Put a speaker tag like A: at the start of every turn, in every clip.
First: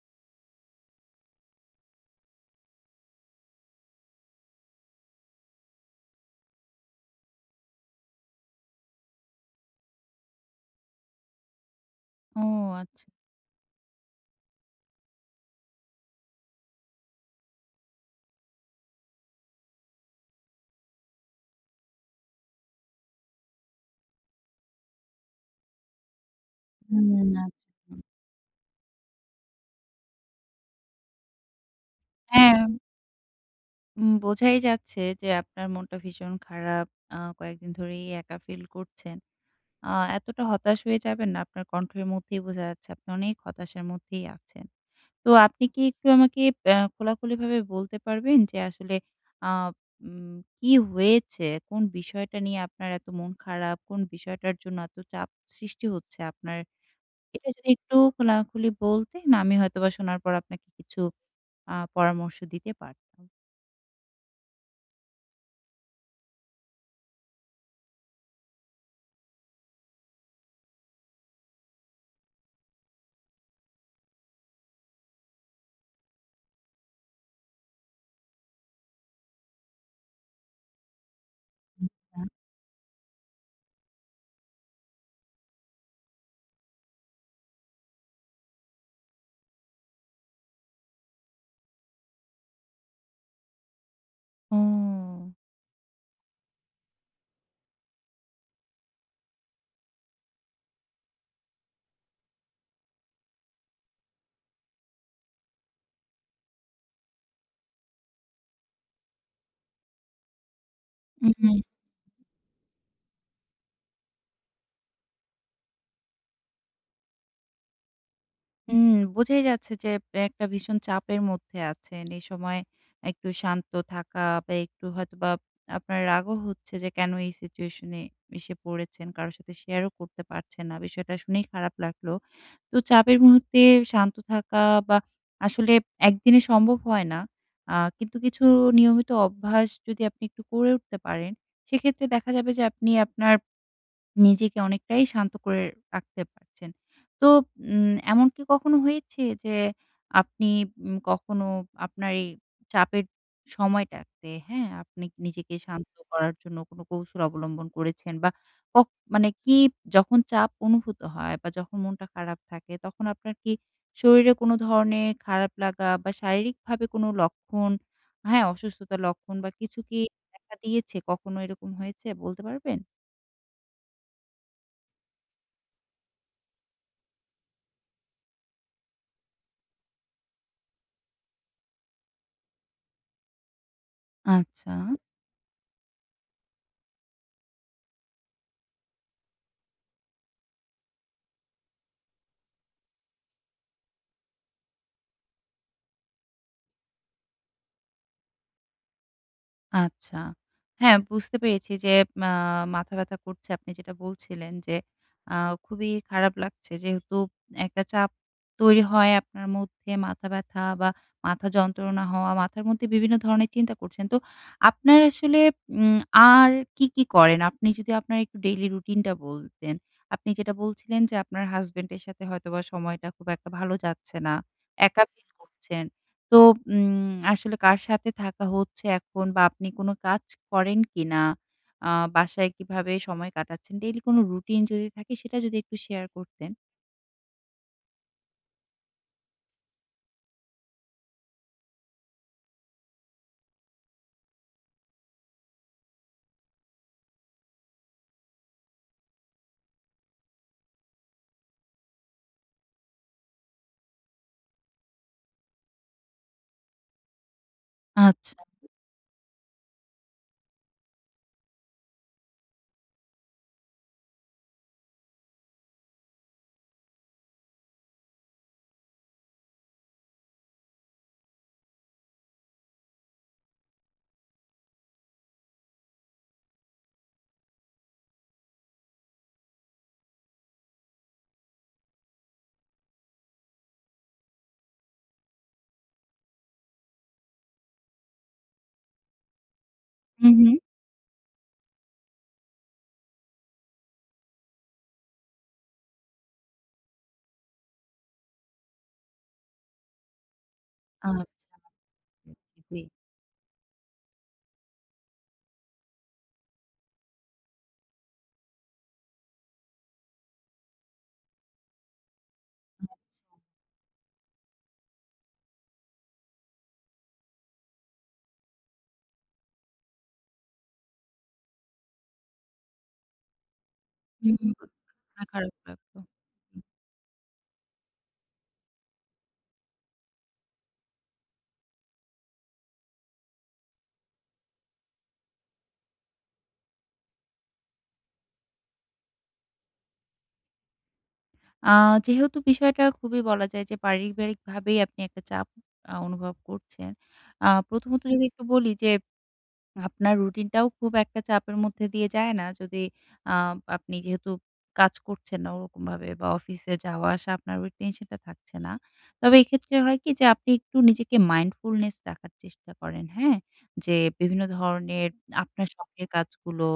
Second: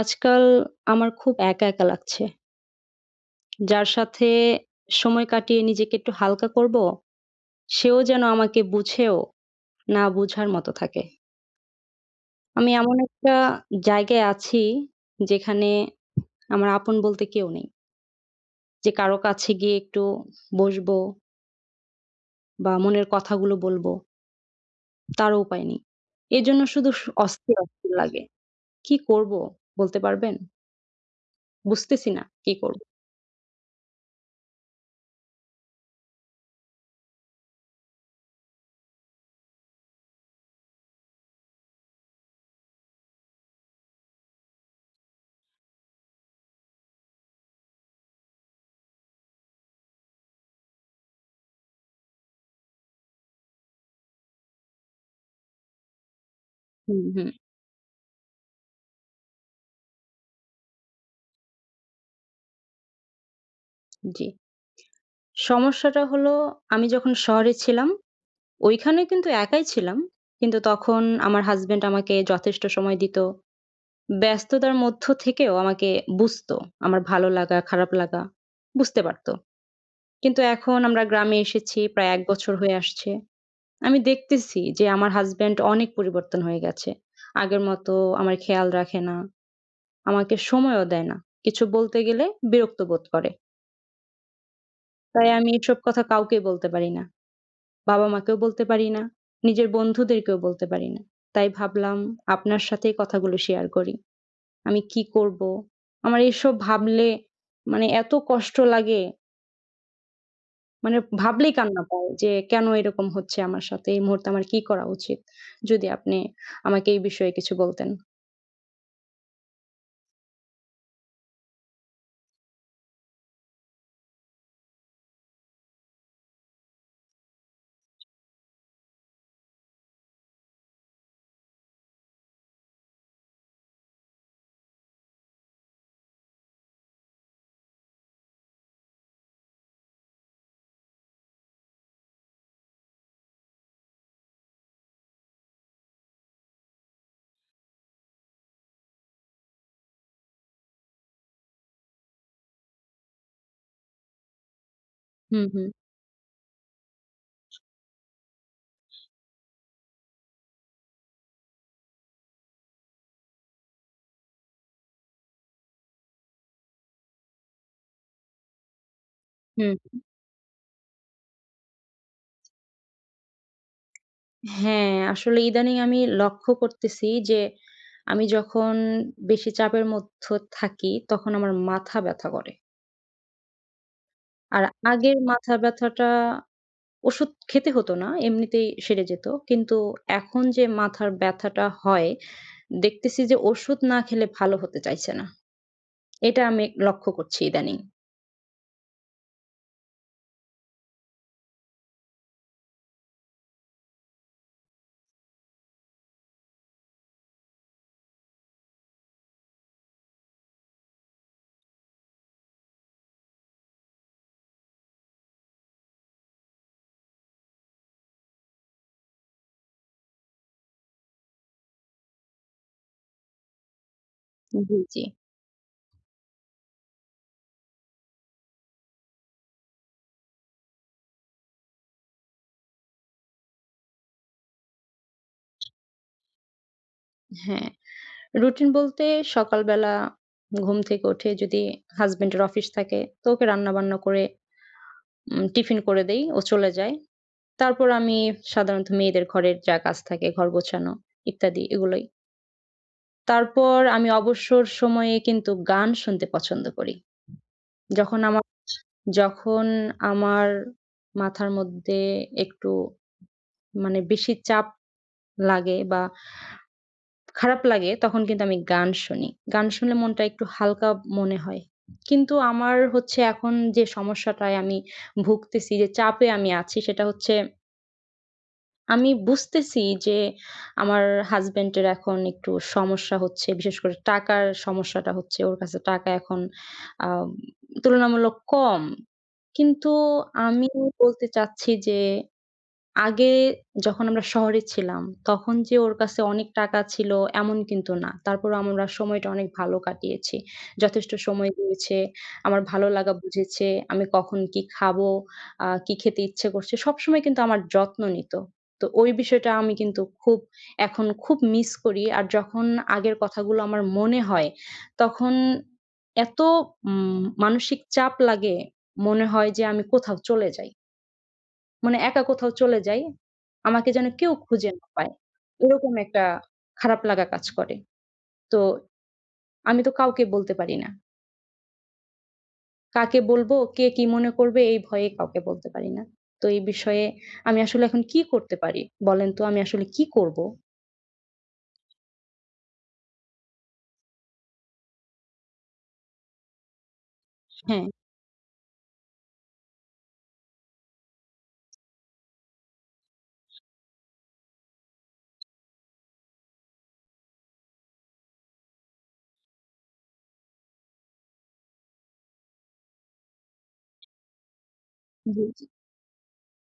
A: আজকাল আমার খুব একা লাগছে। যার সাথে সময় কাটিয়ে নিজেকে একটু হালকা করব, সেও যেন আমাকে বুঝেও না বুঝার মতো থাকে।
B: ও
A: আমি এমন
B: আচ্ছা।
A: একটা জায়গায় আছি যেখানে আমার আপন বলতে কেউ নেই। যে কারো কাছে গিয়ে একটু বসবো বা মনের কথাগুলো বলবো, তারও উপায় নেই। এজন্য শুধু স
B: হুম,
A: অস্থির,
B: আচ্ছা।
A: অস্থির লাগে। কি করব বলতে পারবেন? বুঝতেছি না কি
B: হ্যাঁ,
A: করব।
B: বোঝাই যাচ্ছে যে আপনার মনটা ভীষণ খারাপ। কয়েকদিন ধরেই একা ফিল করছেন। আ এতটা হতাশ হয়ে যাবেন না। আপনার কণ্ঠের মধ্যেই বোঝা যাচ্ছে আপনি অনেক হতাশার মধ্যেই আছেন। তো আপনি কি একটু আমাকে খোলাখুলিভাবে বলতে পারবেন যে আসলে আ উম কি হয়েছে? কোন বিষয়টা নিয়ে আপনার এত মন খারাপ? কোন বিষয়টার জন্য এত চাপ সৃষ্টি হচ্ছে আপনার?
A: হুম, হুম।
B: এটা যদি একটু খোলাখুলি বলতেন আমি হয়তোবা শোনার পর আপনাকে কিছু পরামর্শ দিতে পারতাম।
A: জি। সমস্যাটা হলো আমি যখন শহরে ছিলাম ওইখানে কিন্তু একাই ছিলাম। কিন্তু তখন আমার হাসব্যান্ড আমাকে যথেষ্ট সময় দিত। ব্যস্ততার মধ্য থেকেও আমাকে বুঝতো। আমার ভালো লাগা, খারাপ লাগা বুঝতে পারত। কিন্তু এখন আমরা গ্রামে এসেছি প্রায় ১
B: আচ্ছা।
A: বছর হয়ে আসছে। আমি দেখতেছি যে আমার হাসব্যান্ড অনেক পরিবর্তন হয়ে গেছে। আগের মতো আমার খেয়াল রাখে না, আমাকে সময়ও দেয় না। কিছু বলতে গেলে বিরক্ত বোধ করে।
B: ও!
A: তাই আমি এসব কথা কাউকে বলতে পারি না। বাবা-মাকেও বলতে পারি না। নিজের বন্ধুদেরকেও বলতে পারি না। তাই ভাবলাম আপনার সাথেই কথাগুলো শেয়ার করি। আমি কি করব? আমার এসব ভাবলে মানে এত কষ্ট লাগে, মানে
B: উহু।
A: ভাবলেই কান্না পায় যে কেন এরকম হচ্ছে আমার সাথে? এই মুহূর্তে আমার কি করা উচিত? যদি আপনি আমাকে এই বিষয়ে কিছু বলতেন।
B: হুম, বোঝাই যাচ্ছে যে একটা ভীষণ চাপের মধ্যে আছেন। এই সময় একটু শান্ত থাকা বা একটু হয়তোবা আপনার রাগও হচ্ছে যে কেন এই সিচুয়েশন এ এসে পড়েছেন। কারো সাথে শেয়ারও করতে পারছেন না। বিষয়টা শুনেই খারাপ লাগলো। তো চাপের মুহূর্তে শান্ত থাকা বা আসলে একদিনে সম্ভব হয় না। কিন্তু কিছু নিয়মিত অভ্যাস যদি আপনি একটু করে উঠতে পারেন, সেক্ষেত্রে দেখা যাবে যে আপনি আপনার নিজেকে অনেকটাই শান্ত করে রাখতে পারছেন। তো এমন কি কখনো হয়েছে যে আপনি কখনো আপনার এই চাপের সময়টাতে, হ্যাঁ? আপনি
A: হুম,
B: নিজেকে
A: হুম,
B: শান্ত করার জন্য কোনো কৌশল অবলম্বন করেছেন বা কখ মানে কি যখন চাপ অনুভূত হয় বা যখন মনটা খারাপ থাকে তখন আপনার কি শরীরে কোনো ধরনের খারাপ লাগা বা শারীরিকভাবে কোনো লক্ষণ, হ্যাঁ, অসুস্থতার লক্ষণ বা
A: হুম।
B: কিছু কি দেখা দিয়েছে? কখনো এরকম হয়েছে বলতে পারবেন?
A: হ্যাঁ, আসলে ইদানিং আমি লক্ষ্য করতেছি যে আমি যখন বেশি চাপের মধ্যে থাকি তখন আমার মাথা ব্যথা করে। আর
B: আচ্ছা।
A: আগের মাথা ব্যাথাটা ওষুধ খেতে হতো না, এমনিতেই সেরে যেত। কিন্তু এখন যে মাথার ব্যাথাটা হয়, দেখতেছি যে ওষুধ না খেলে ভালো হতে চাইছে না। এটা আমি লক্ষ্য করছি ইদানিং।
B: আচ্ছা। হ্যাঁ, বুঝতে পেরেছি যে মা মাথা ব্যাথা করছে আপনি যেটা বলছিলেন যে আ খুবই খারাপ লাগছে। যেহেতু একটা চাপ তৈরি হয় আপনার মধ্যে মাথা ব্যাথা বা মাথা যন্ত্রণা হওয়া, মাথার মধ্যে বিভিন্ন ধরনের চিন্তা করছেন। তো আপনার আসলে উম আর কি, কি করেন? আপনি যদি আপনার একটু ডেইলি রুটিনটা বলতেন। আপনি যেটা বলছিলেন যে আপনার হাসব্যান্ড এর সাথে হয়তোবা সময়টা খুব একটা ভালো যাচ্ছে না।
A: জি, জি।
B: একা ফিল করছেন। তো উম আসলে কার সাথে থাকা হচ্ছে এখন বা আপনি কোনো কাজ করেন কিনা? আ বাসায় কিভাবে সময় কাটাচ্ছেন? ডেইলি কোনো রুটিন যদি থাকে সেটা যদি একটু শেয়ার করতেন।
A: হ্যাঁ, রুটিন বলতে সকালবেলা ঘুম থেকে উঠে যদি হাসব্যান্ডের অফিস থাকে তো ওকে রান্না-বান্না করে টিফিন করে দেই, ও চলে যায়। তারপর আমি সাধারণত মেয়েদের ঘরের যা কাজ থাকে, ঘর গোছানো ইত্যাদি এগুলোই। তারপর আমি অবসর সময়ে কিন্তু গান শুনতে পছন্দ করি। যখন
B: আচ্ছা।
A: আমার যখন আমার মাথার মধ্যে একটু মানে বেশি চাপ লাগে বা খারাপ লাগে তখন কিন্তু আমি গান শুনি। গান শুনলে মনটা একটু হালকা মনে হয়। কিন্তু আমার হচ্ছে এখন যে সমস্যাটায় আমি ভুগতেছি যে চাপে আমি আছি সেটা হচ্ছে আমি বুঝতেছি যে আমার হাসব্যান্ডের এখন একটু সমস্যা হচ্ছে। বিশেষ করে টাকার সমস্যাটা হচ্ছে। ওর কাছে টাকা এখন আ তুলনামূলক কম। কিন্তু
B: হু, হু।
A: আমি বলতে চাচ্ছি যে আগে যখন আমরা শহরে ছিলাম, তখন যে ওর কাছে অনেক টাকা ছিল এমন কিন্তু না। তারপরও আমরা সময়টা অনেক ভালো কাটিয়েছি। যথেষ্ট
B: আচ্ছা।
A: সময় দিয়েছে, আমার
B: জি।
A: ভালো লাগা বুঝেছে, আমি কখন কি খাবো, কি খেতে ইচ্ছে করছে, সবসময় কিন্তু আমার যত্ন নিত। তো ওই বিষয়টা আমি কিন্তু এখন খুব মিস করি। আর যখন আগের কথাগুলো আমার মনে হয়, তখন এত উম মানসিক চাপ লাগে, মনে হয় যে আমি কোথাও চলে যাই। মানে একা কোথাও চলে যাই, আমাকে যেন কেউ
B: হুম, হুম।
A: খুঁজে না পায়।
B: প্রথমে খারাপ
A: এরকম
B: লাগলো।
A: একটা খারাপ লাগা কাজ করে। তো আমি তো কাউকে বলতে পারি না। কাকে বলবো, কে কি মনে করবে এই ভয়ে কাউকে বলতে পারি না। তো এই বিষয়ে আমি আসলে এখন কি করতে পারি? বলেন তো আমি আসলে কি করব?
B: আ যেহেতু বিষয়টা খুবই বলা যায় যে পারিবারিকভাবেই আপনি একটা চাপ অনুভব করছেন।
A: হ্যাঁ।
B: প্রথমত যদি একটু বলি যে আপনার রুটিনটাও খুব একটা চাপের মধ্যে দিয়ে যায় না? যদি আ আপনি যেহেতু কাজ করছেন না ওরকমভাবে বা অফিসে যাওয়া আসা আপনার ওই টেনশনটা থাকছে না। তবে এক্ষেত্রে হয় কি যে আপনি একটু নিজেকে মাইন্ডফুলনেস রাখার চেষ্টা করেন, হ্যাঁ? যে বিভিন্ন ধরনের
A: জি,
B: আপনার শখের কাজগুলো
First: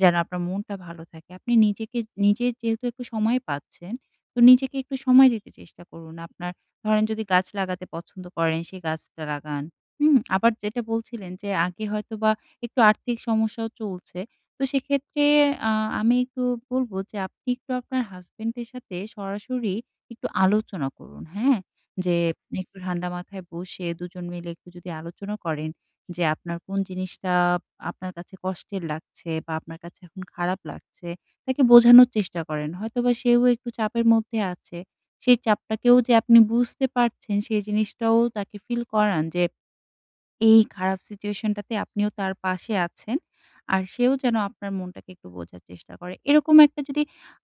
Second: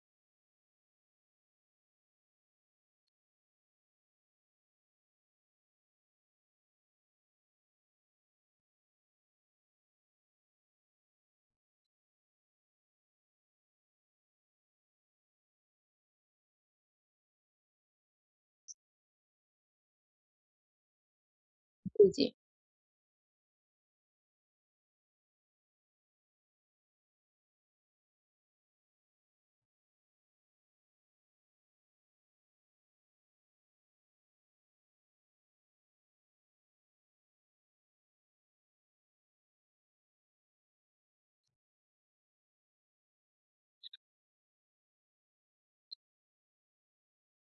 B: যেন আপনার মনটা ভালো থাকে। আপনি নিজেকে নিজে যেহেতু একটু সময় পাচ্ছেন, তো নিজেকে একটু সময় দিতে চেষ্টা করুন। আপনার ধরেন যদি গাছ লাগাতে পছন্দ করেন সেই গাছটা লাগান। হুম? আবার যেটা বলছিলেন যে আগে হয়তোবা একটু আর্থিক সমস্যাও চলছে। তো সেক্ষেত্রে আ আমি একটু বলব যে আপনি একটু আপনার হাসব্যান্ডের সাথে সরাসরি একটু আলোচনা করুন, হ্যাঁ?
A: জি,
B: যে
A: জি।
B: একটু ঠান্ডা মাথায় বসে ২ জন মিলে একটু যদি আলোচনা করেন যে আপনার কোন জিনিসটা আপনার কাছে কষ্টের লাগছে বা আপনার কাছে এখন খারাপ লাগছে, তাকে বোঝানোর চেষ্টা করেন। হয়তোবা সেও একটু চাপের মধ্যে আছে। সেই চাপটাকেও যে আপনি বুঝতে পারছেন সেই জিনিসটাও তাকে ফিল করান যে এই খারাপ সিচুয়েশন টাতে আপনিও তার পাশে আছেন। আর সেও যেন আপনার মনটাকে একটু বোঝার চেষ্টা করে। এরকম একটা যদি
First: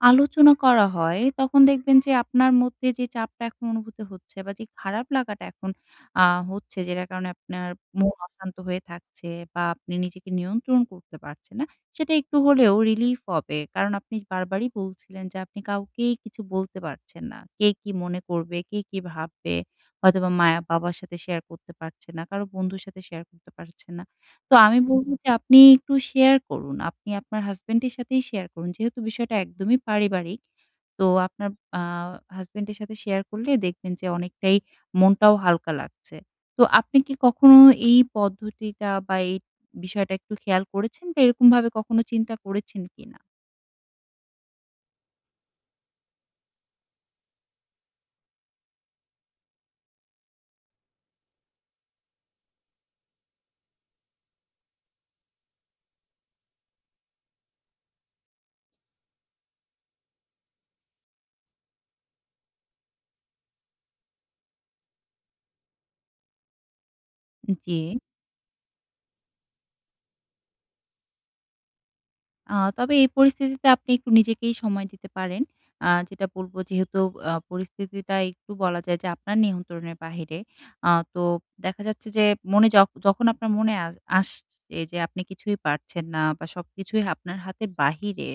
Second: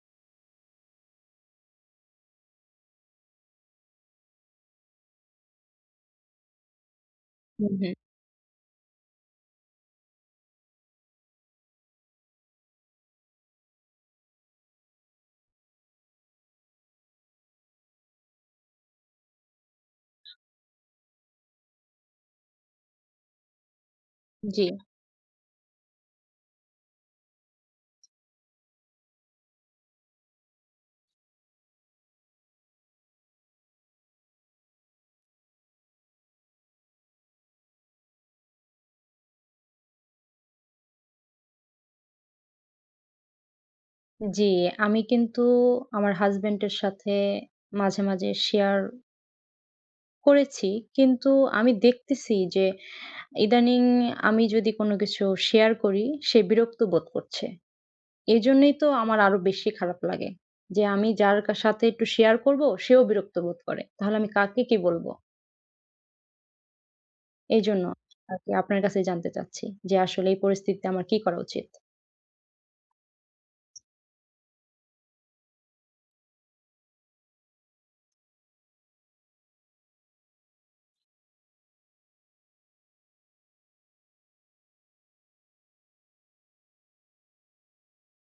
B: আলোচনা করা হয়, তখন দেখবেন যে আপনার মধ্যে যে চাপটা এখন অনুভূত হচ্ছে বা যে খারাপ লাগাটা এখন আ হচ্ছে, যেটার কারণে
A: হু,
B: আপনার
A: হু।
B: মন অশান্ত হয়ে থাকছে বা আপনি নিজেকে নিয়ন্ত্রণ করতে পারছেন না, সেটা একটু হলেও রিলিফ হবে। কারণ আপনি বারবারই বলছিলেন যে আপনি কাউকেই কিছু বলতে পারছেন না। কে কি মনে করবে, কে কি ভাববে? হয়তোবা মা বাবার সাথে শেয়ার করতে পারছে না, কারো বন্ধুর সাথে শেয়ার করতে পারছে না। তো
A: জি,
B: আমি বলব যে আপনি একটু শেয়ার করুন। আপনি আপনার হাসব্যান্ডের সাথেই শেয়ার করুন। যেহেতু বিষয়টা একদমই পারিবারিক, তো আপনার আ হাসব্যান্ডের সাথে শেয়ার করলে দেখবেন যে অনেকটাই মনটাও হালকা লাগছে। তো আপনি কি কখনো এই পদ্ধতিটা বা এই বিষয়টা একটু খেয়াল করেছেন বা এরকমভাবে কখনো চিন্তা করেছেন কিনা?
A: জি। আমি কিন্তু আমার হাসব্যান্ডের সাথে মাঝে, মাঝে শেয়ার করেছি। কিন্তু আমি দেখতেছি যে ইদানিং আমি যদি কোনো কিছু শেয়ার করি, সে বিরক্ত বোধ করছে। এজন্যই তো আমার আরো বেশি খারাপ লাগে। যে আমি যার সাথে একটু শেয়ার করব, সেও বিরক্ত বোধ করে। তাহলে আমি কাকে কি বলব?
B: জি।
A: এজন্য আরকি আপনার কাছে জানতে চাচ্ছি যে আসলে এই পরিস্থিতিতে আমার কি করা উচিত?
B: তবে এই পরিস্থিতিতে আপনি একটু নিজেকেই সময় দিতে পারেন। যেটা বলব যেহেতু পরিস্থিতিটা একটু বলা যায় যে আপনার নিয়ন্ত্রণের বাহিরে। তো দেখা যাচ্ছে যে মনে যখন আপনার মনে আসছে যে আপনি কিছুই পারছেন না বা সবকিছুই আপনার হাতের বাহিরে,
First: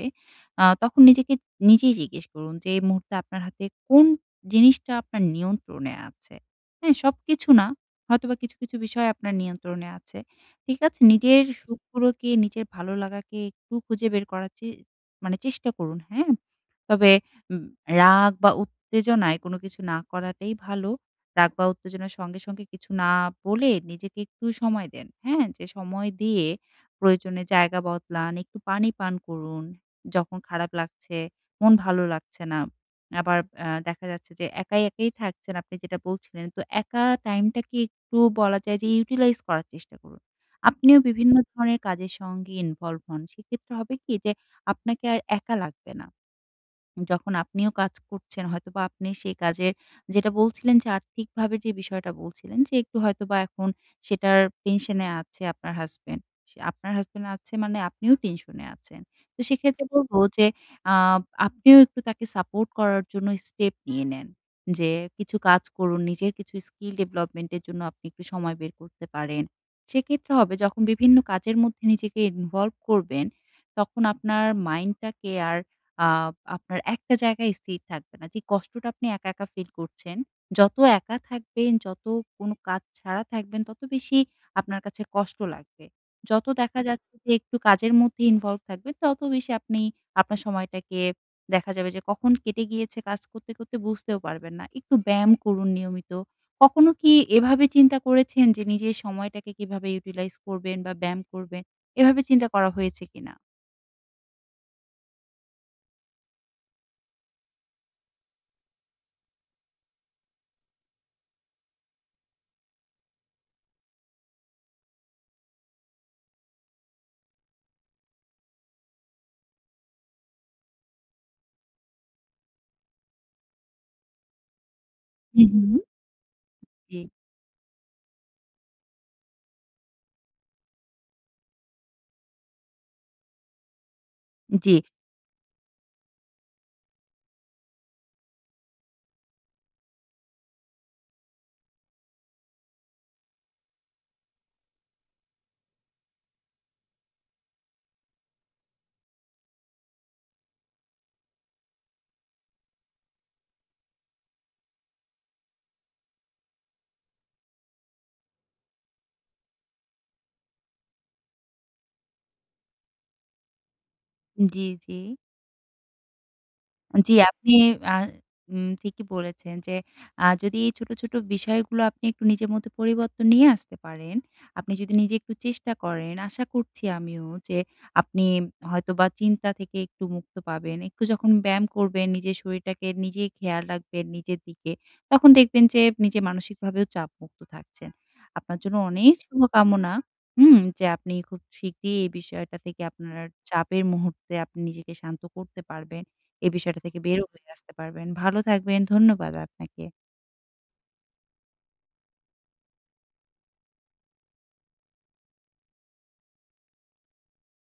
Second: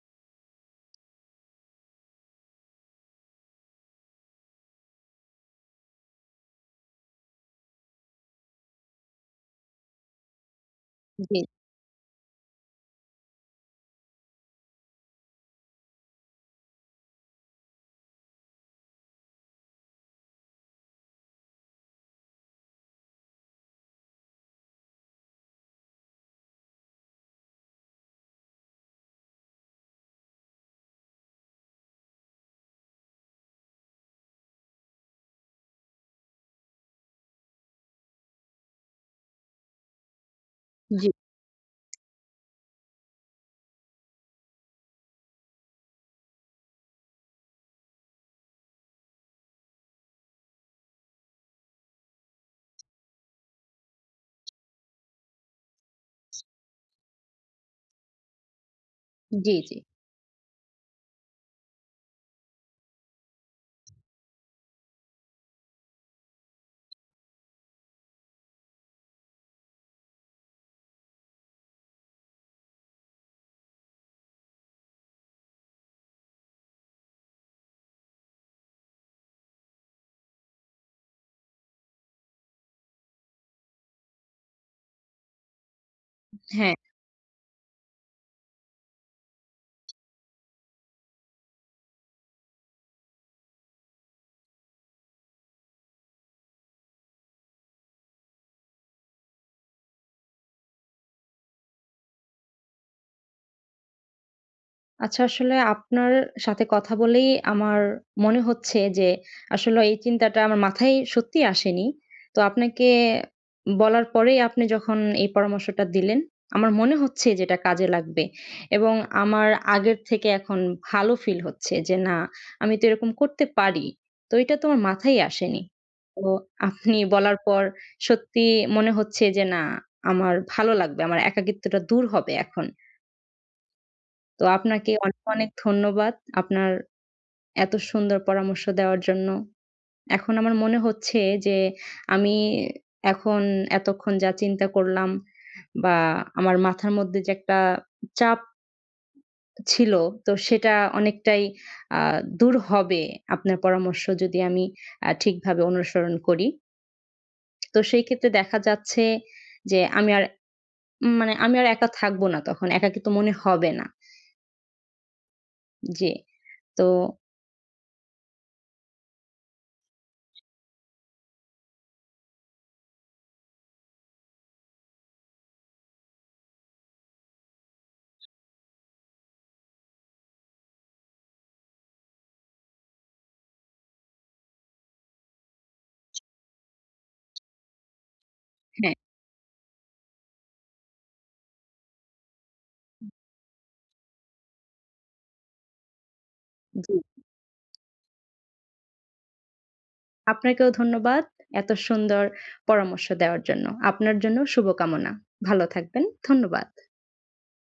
B: তখন নিজেকে নিজেই জিজ্ঞেস করুন যে এই মুহূর্তে আপনার হাতে কোন জিনিসটা আপনার নিয়ন্ত্রণে আছে? হ্যাঁ, সবকিছু না, হয়তোবা কিছু, কিছু বিষয় আপনার নিয়ন্ত্রণে আছে। ঠিক আছে?
A: জি,
B: নিজের সুখগুলোকে, নিজের ভালো লাগাকে একটু খুঁজে বের করার মানে চেষ্টা করুন, হ্যাঁ? তবে উম রাগ বা উত্তেজনায় কোনো কিছু না করাটাই ভালো। রাগ বা উত্তেজনার সঙ্গে, সঙ্গে কিছু না বলে নিজেকে একটু সময় দেন। হ্যাঁ? যে সময় দিয়ে প্রয়োজনে জায়গা বদলান, একটু পানি পান করুন। যখন খারাপ লাগছে, মন ভালো লাগছে না। আবার দেখা যাচ্ছে যে একাই, একাই থাকছেন আপনি যেটা বলছিলেন। তো একা টাইমটাকে একটু বলা যায় যে ইউটিলাইজ করার চেষ্টা করুন। আপনিও
A: জি,
B: বিভিন্ন ধরনের কাজের সঙ্গে ইনভলভ হন। সেক্ষেত্রে হবে কি যে আপনাকে আর একা লাগবে না। যখন আপনিও কাজ করছেন হয়তোবা আপনি সেই কাজের যেটা বলছিলেন যে আর্থিকভাবে যে বিষয়টা বলছিলেন যে একটু হয়তোবা এখন সেটার টেনশনে আছে আপনার হাসব্যান্ড। সে আপনার হাসব্যান্ড আছে মানে আপনিও টেনশনে আছেন। তো
A: জি, জি।
B: সেক্ষেত্রে বলব যে আ আপনিও একটু তাকে সাপোর্ট করার জন্য স্টেপ নিয়ে নেন। যে কিছু কাজ করুন, নিজের কিছু স্কিল ডেভেলপমেন্ট এর জন্য আপনি একটু সময় বের করতে পারেন। সেক্ষেত্রে হবে যখন বিভিন্ন কাজের মধ্যে নিজেকে ইনভলভ করবেন, তখন আপনার মাইন্ডটাকে আর আ আপনার একটা জায়গায় স্থির থাকবে না। যে কষ্টটা আপনি একা, একা ফিল করছেন, যত একা থাকবেন, যত কোনো কাজ ছাড়া থাকবেন, তত বেশি আপনার কাছে কষ্ট লাগবে। যত
A: হ্যাঁ।
B: দেখা যাচ্ছে যে একটু কাজের মধ্যে ইনভলভ থাকবেন, তত বেশি আপনি আপনার সময়টাকে দেখা যাবে যে কখন কেটে গিয়েছে কাজ করতে, করতে বুঝতেও পারবেন না। একটু ব্যায়াম করুন নিয়মিত। কখনো কি এভাবে চিন্তা করেছেন যে নিজের সময়টাকে কিভাবে ইউটিলাইজ করবেন বা ব্যায়াম করবেন? এভাবে চিন্তা করা হয়েছে কিনা?
A: আচ্ছা আসলে আপনার সাথে কথা বলেই আমার মনে হচ্ছে যে আসলে এই চিন্তাটা আমার মাথায় সত্যিই আসেনি। তো আপনাকে বলার পরেই আপনি যখন এই পরামর্শটা দিলেন, আমার মনে হচ্ছে যে এটা কাজে লাগবে এবং আমার আগের থেকে এখন ভালো ফিল হচ্ছে যে না আমি তো এরকম করতে পারি। তো এটা তো আমার মাথায়
B: হু,
A: আসেনি।
B: হুম।
A: তো আপনি
B: জি,
A: বলার পর সত্যি মনে হচ্ছে যে না আমার ভালো লাগবে। আমার একাকিত্বটা দূর হবে এখন। তো
B: জি।
A: আপনাকে অনেক, অনেক ধন্যবাদ আপনার এত সুন্দর পরামর্শ দেওয়ার জন্য। এখন আমার মনে হচ্ছে যে আমি এখন এতক্ষণ যা চিন্তা করলাম বা আমার মাথার মধ্যে যে একটা চাপ ছিল তো সেটা অনেকটাই আ দূর হবে আপনার পরামর্শ যদি আমি ঠিকভাবে অনুসরণ করি। তো সেই ক্ষেত্রে দেখা যাচ্ছে যে আমি আর মানে আমি আর একা থাকবো না তখন। একাকিত্ব মনে হবে না।
B: জি, জি।
A: জি। তো
B: জি, আপনি আ উম ঠিকই বলেছেন যে যদি এই ছোট, ছোট বিষয়গুলো আপনি একটু নিজের মধ্যে পরিবর্তন নিয়ে আসতে পারেন, আপনি যদি নিজে একটু চেষ্টা করেন, আশা করছি আমিও যে আপনি হয়তোবা চিন্তা থেকে একটু মুক্ত পাবেন। একটু যখন ব্যায়াম করবেন, নিজের শরীরটাকে নিজেই খেয়াল রাখবেন নিজের দিকে, তখন দেখবেন যে নিজে মানসিকভাবেও চাপমুক্ত থাকছেন। আপনার জন্য
A: হ্যাঁ,
B: অনেক শুভকামনা, হুম? যে আপনি খুব শিগগিরই এই বিষয়টা থেকে আপনার চাপের মুহূর্তে আপনি নিজেকে শান্ত করতে পারবেন। এই বিষয়টা
A: জি।
B: থেকে হয়ে আসতে পারবেন। ভালো থাকবেন। ধন্যবাদ আপনাকে।
A: আপনাকেও ধন্যবাদ। এত সুন্দর পরামর্শ দেওয়ার জন্য। আপনার জন্য শুভকামনা। ভালো থাকবেন। ধন্যবাদ।